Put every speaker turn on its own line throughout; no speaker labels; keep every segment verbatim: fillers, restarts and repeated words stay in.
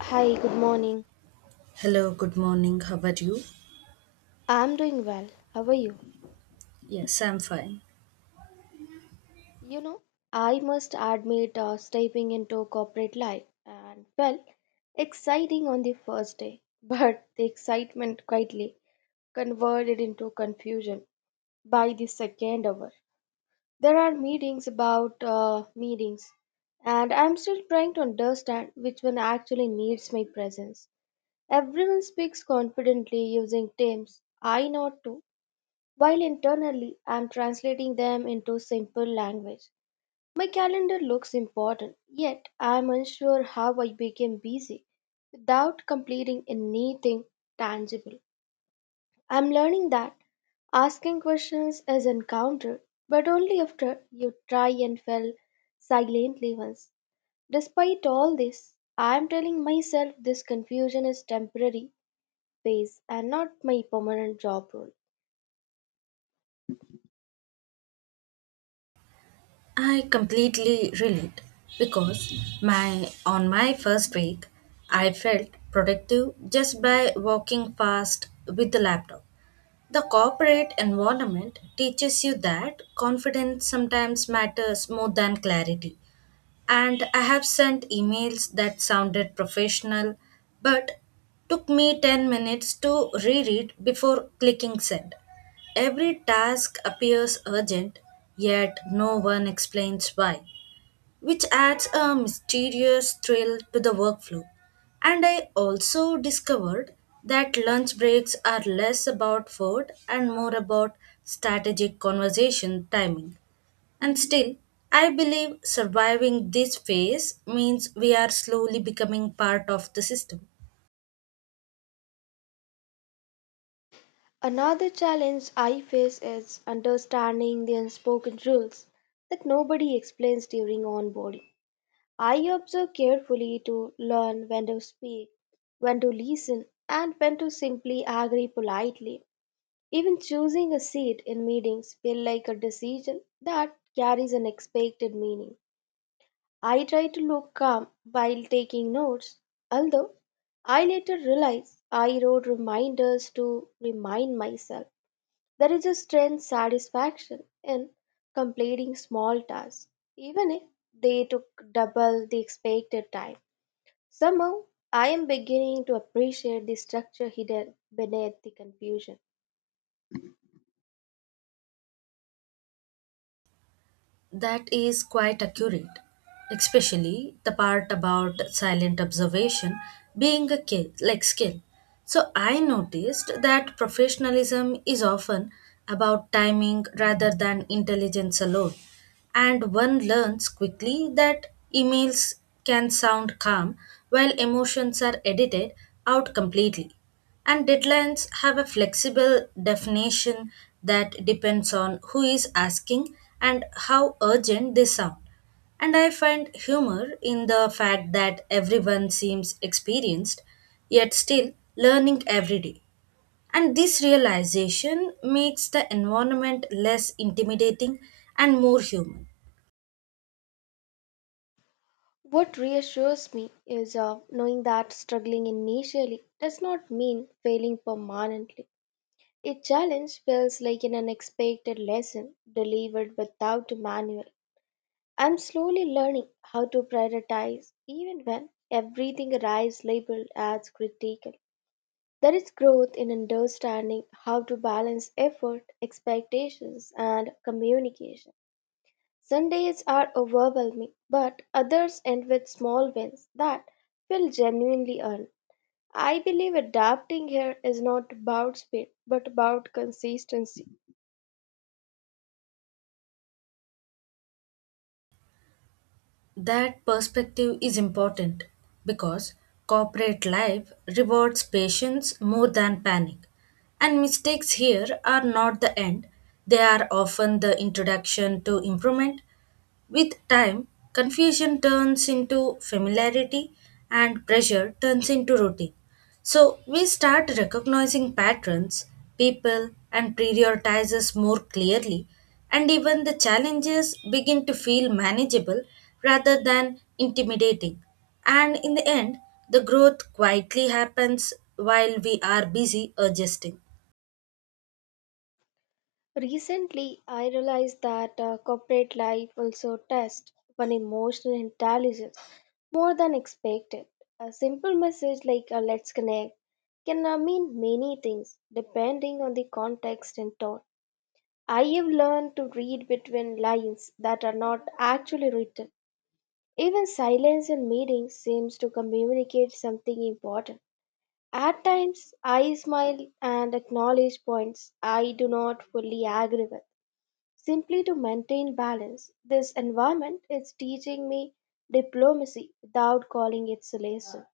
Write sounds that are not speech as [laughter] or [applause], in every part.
Hi, good morning.
Hello, good morning. How about you?
I'm doing well. How are you?
Yes, I'm fine.
You know, I must admit, uh, stepping into corporate life and well, exciting on the first day, [laughs] but the excitement quietly converted into confusion by the second hour. There are meetings about uh, meetings, and I'm still trying to understand which one actually needs my presence. Everyone speaks confidently using terms I know too, while internally I'm translating them into simple language. My calendar looks important, yet I'm unsure how I became busy without completing anything tangible. I'm learning that asking questions is encountered, but only after you try and fail silently once. Despite all this, I am telling myself this confusion is temporary phase and not my permanent job role.
I completely relate because my on my first week I felt productive just by walking fast with the laptop. The corporate environment teaches you that confidence sometimes matters more than clarity. and I have sent emails that sounded professional but took me ten minutes to reread before clicking send. Every task appears urgent, yet no one explains why, which adds a mysterious thrill to the workflow. And I also discovered that lunch breaks are less about food and more about strategic conversation timing. And still, I believe surviving this phase means we are slowly becoming part of the system.
Another challenge I face is understanding the unspoken rules that nobody explains during onboarding. I observe carefully to learn when to speak, when to listen, and when to simply agree politely. Even choosing a seat in meetings feels like a decision that carries an expected meaning. I try to look calm while taking notes, although I later realize I wrote reminders to remind myself there is a strange satisfaction in completing small tasks, even if they took double the expected time. Somehow, I am beginning to appreciate the structure hidden beneath the confusion.
That is quite accurate, especially the part about silent observation being a skill, like skill. So I noticed that professionalism is often about timing rather than intelligence alone. And one learns quickly that emails can sound calm while emotions are edited out completely. And deadlines have a flexible definition that depends on who is asking and how urgent they sound. And I find humor in the fact that everyone seems experienced, yet still learning every day. And this realization makes the environment less intimidating and more human.
What reassures me is uh, knowing that struggling initially does not mean failing permanently. A challenge feels like an unexpected lesson delivered without a manual. I'm slowly learning how to prioritize even when everything arrives labeled as critical. There is growth in understanding how to balance effort, expectations, and communication. Sundays are overwhelming, but others end with small wins that feel genuinely earned. I believe adapting here is not about speed but about consistency.
That perspective is important because corporate life rewards patience more than panic. And mistakes here are not the end, they are often the introduction to improvement. With time, confusion turns into familiarity and pressure turns into routine. So we start recognizing patterns, people, and prioritizes more clearly, and even the challenges begin to feel manageable rather than intimidating. And in the end, the growth quietly happens while we are busy adjusting.
Recently, I realized that uh, corporate life also tests one emotional intelligence more than expected. A simple message like uh, let's connect can uh, mean many things depending on the context and tone. I have learned to read between lines that are not actually written. Even silence in meetings seems to communicate something important. At times, I smile and acknowledge points I do not fully agree with simply to maintain balance. This environment is teaching me diplomacy without calling it a lesson.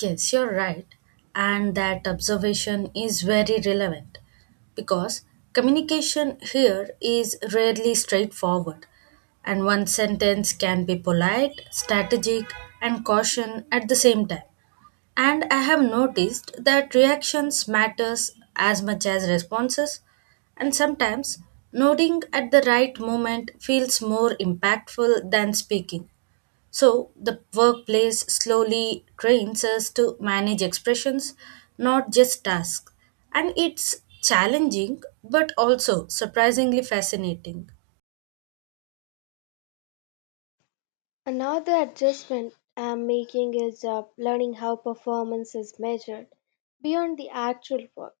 Yes, you're right. And that observation is very relevant because communication here is rarely straightforward. And one sentence can be polite, strategic, and caution at the same time. And I have noticed that reactions matters as much as responses, and sometimes nodding at the right moment feels more impactful than speaking. So the workplace slowly trains us to manage expressions, not just tasks. And it's challenging, but also surprisingly fascinating.
Another adjustment I'm making is uh, learning how performance is measured beyond the actual work.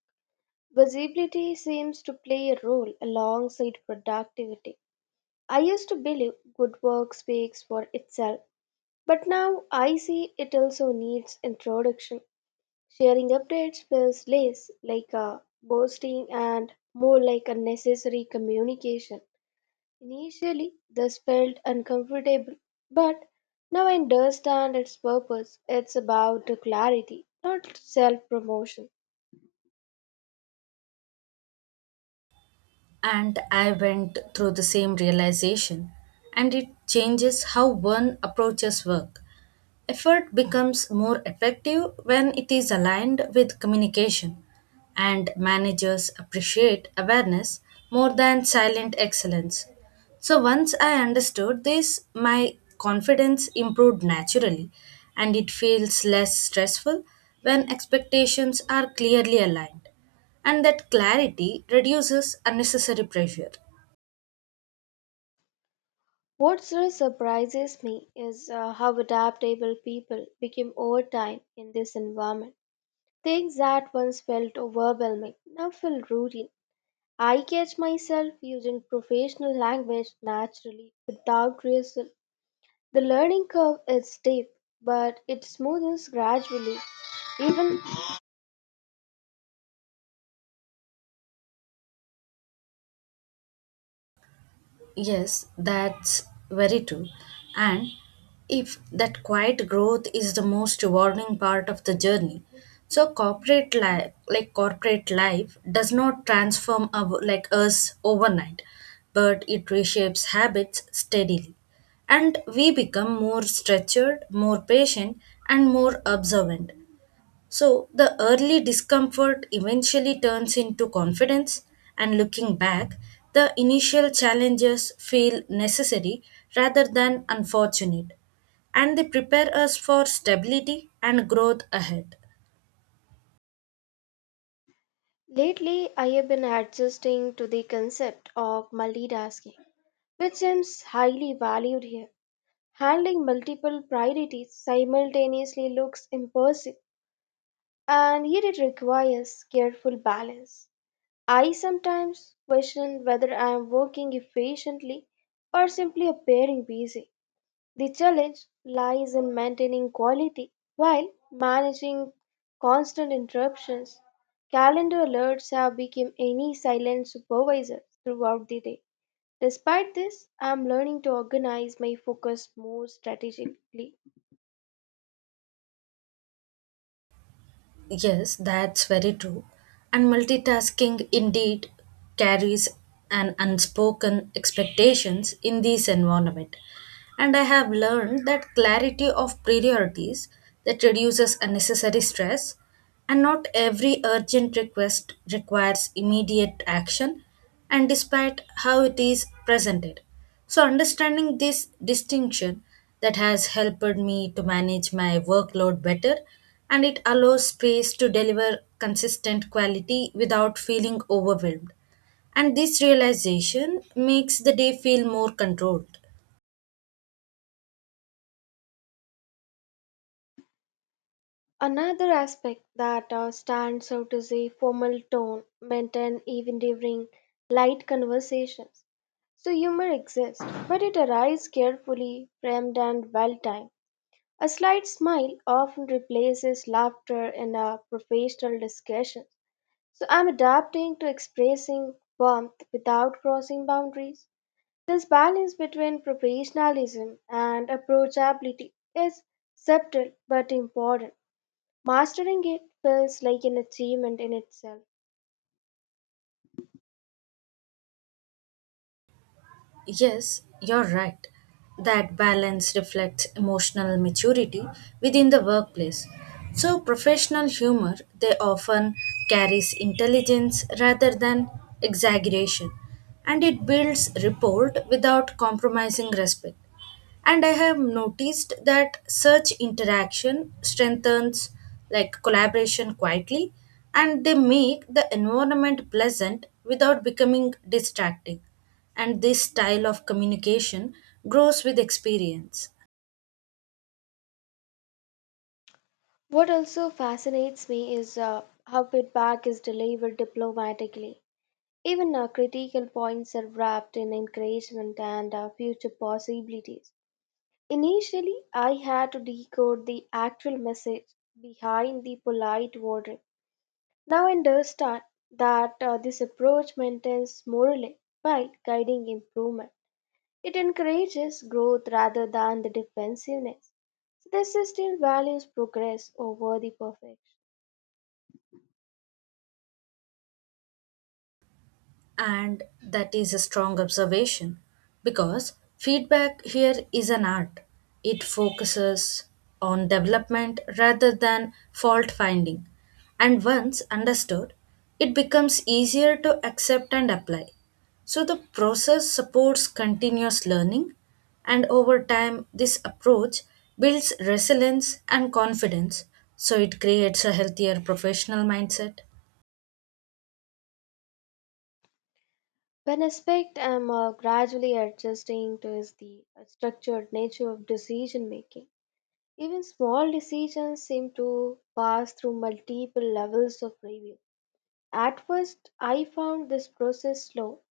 Visibility seems to play a role alongside productivity. I used to believe good work speaks for itself, but now I see it also needs introduction. Sharing updates feels less like a boasting and more like a necessary communication. Initially, this felt uncomfortable, but now I understand its purpose. It's about clarity, not self promotion.
And I went through the same realization, and it changes how one approaches work. Effort becomes more effective when it is aligned with communication, and managers appreciate awareness more than silent excellence. So, once I understood this, my confidence improved naturally, and it feels less stressful when expectations are clearly aligned. And that clarity reduces unnecessary pressure.
What really surprises me is uh, how adaptable people became over time in this environment. Things that once felt overwhelming now feel routine. I catch myself using professional language naturally without rehearsal. The learning curve is steep, but it smoothens gradually. Even
Yes, that's very true. And if that quiet growth is the most rewarding part of the journey, so corporate life, like corporate life, does not transform our, like us overnight, but it reshapes habits steadily, and we become more structured, more patient, and more observant. So the early discomfort eventually turns into confidence, and looking back, the initial challenges feel necessary rather than unfortunate, and they prepare us for stability and growth ahead.
lately, I have been adjusting to the concept of multitasking, which seems highly valued here. Handling multiple priorities simultaneously looks impossible, and yet it requires careful balance. I sometimes question whether I am working efficiently or simply appearing busy. The challenge lies in maintaining quality while managing constant interruptions. Calendar alerts have become any silent supervisor throughout the day. Despite this, I am learning to organize my focus more strategically.
Yes, that's very true. And multitasking indeed carries an unspoken expectations in this environment. And I have learned that clarity of priorities that reduces unnecessary stress and not every urgent request requires immediate action and despite how it is presented. So, understanding this distinction that has helped me to manage my workload better, and it allows space to deliver consistent quality without feeling overwhelmed. And this realization makes the day feel more controlled.
Another aspect that uh, stands out is a formal tone maintained even during light conversations. So humor exists, but it arrives carefully, framed, and well timed. A slight smile often replaces laughter in a professional discussion. So I'm adapting to expressing warmth without crossing boundaries. This balance between professionalism and approachability is subtle but important. Mastering it feels like an achievement in itself.
Yes, you're right. That balance reflects emotional maturity within the workplace. So, professional humor they often carries intelligence rather than exaggeration, and it builds rapport without compromising respect, and i have noticed that such interaction strengthens like collaboration quietly, and they make the environment pleasant without becoming distracting, and this style of communication grows with experience.
What also fascinates me is uh, how feedback is delivered diplomatically. Even our critical points are wrapped in encouragement and our future possibilities. Initially, I had to decode the actual message behind the polite wording. Now I understand that uh, this approach maintains morally by guiding improvement. It encourages growth rather than the defensiveness. So the system values progress over the perfection.
And that is a strong observation because feedback here is an art. It focuses on development rather than fault finding. And once understood, it becomes easier to accept and apply. So the process supports continuous learning, and over time, this approach builds resilience and confidence. So it creates a healthier professional mindset.
One aspect I'm uh, gradually adjusting to is the uh, structured nature of decision making. Even small decisions seem to pass through multiple levels of review. At first, I found this process slow,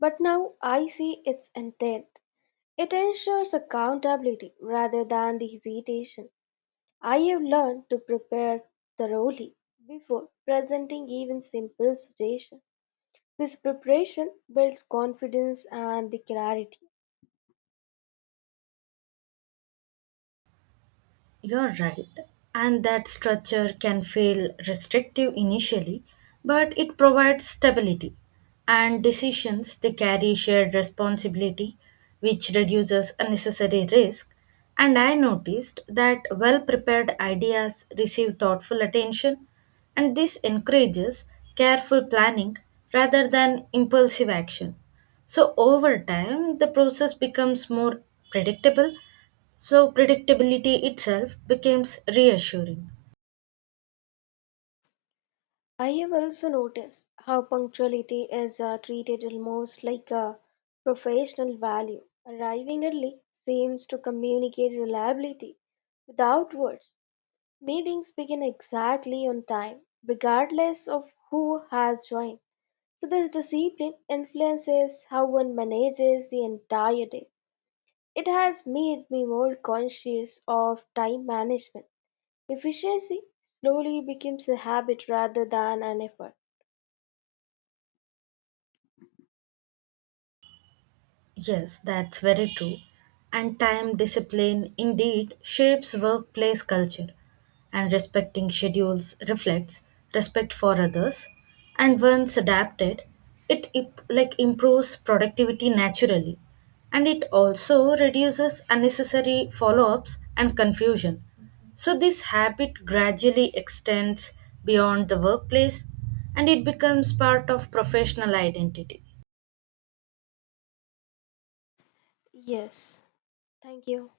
but now I see its intent. It ensures accountability rather than the hesitation. I have learned to prepare thoroughly before presenting even simple suggestions. This preparation builds confidence and the clarity.
You're right, and that structure can feel restrictive initially, but it provides stability, and decisions they carry shared responsibility, which reduces unnecessary risk. And I noticed that well prepared ideas receive thoughtful attention, and this encourages careful planning rather than impulsive action. So over time, the process becomes more predictable, so predictability itself becomes reassuring.
I have also noticed how punctuality is uh, treated almost like a professional value. Arriving early seems to communicate reliability without words. Meetings begin exactly on time, regardless of who has joined. So, this discipline influences how one manages the entire day. It has made me more conscious of time management. Efficiency slowly becomes a habit rather than an effort.
Yes, that's very true. And time discipline indeed shapes workplace culture. And respecting schedules reflects respect for others. And once adapted, it imp- like improves productivity naturally. And it also reduces unnecessary follow-ups and confusion. So this habit gradually extends beyond the workplace, and it becomes part of professional identity.
Yes, thank you.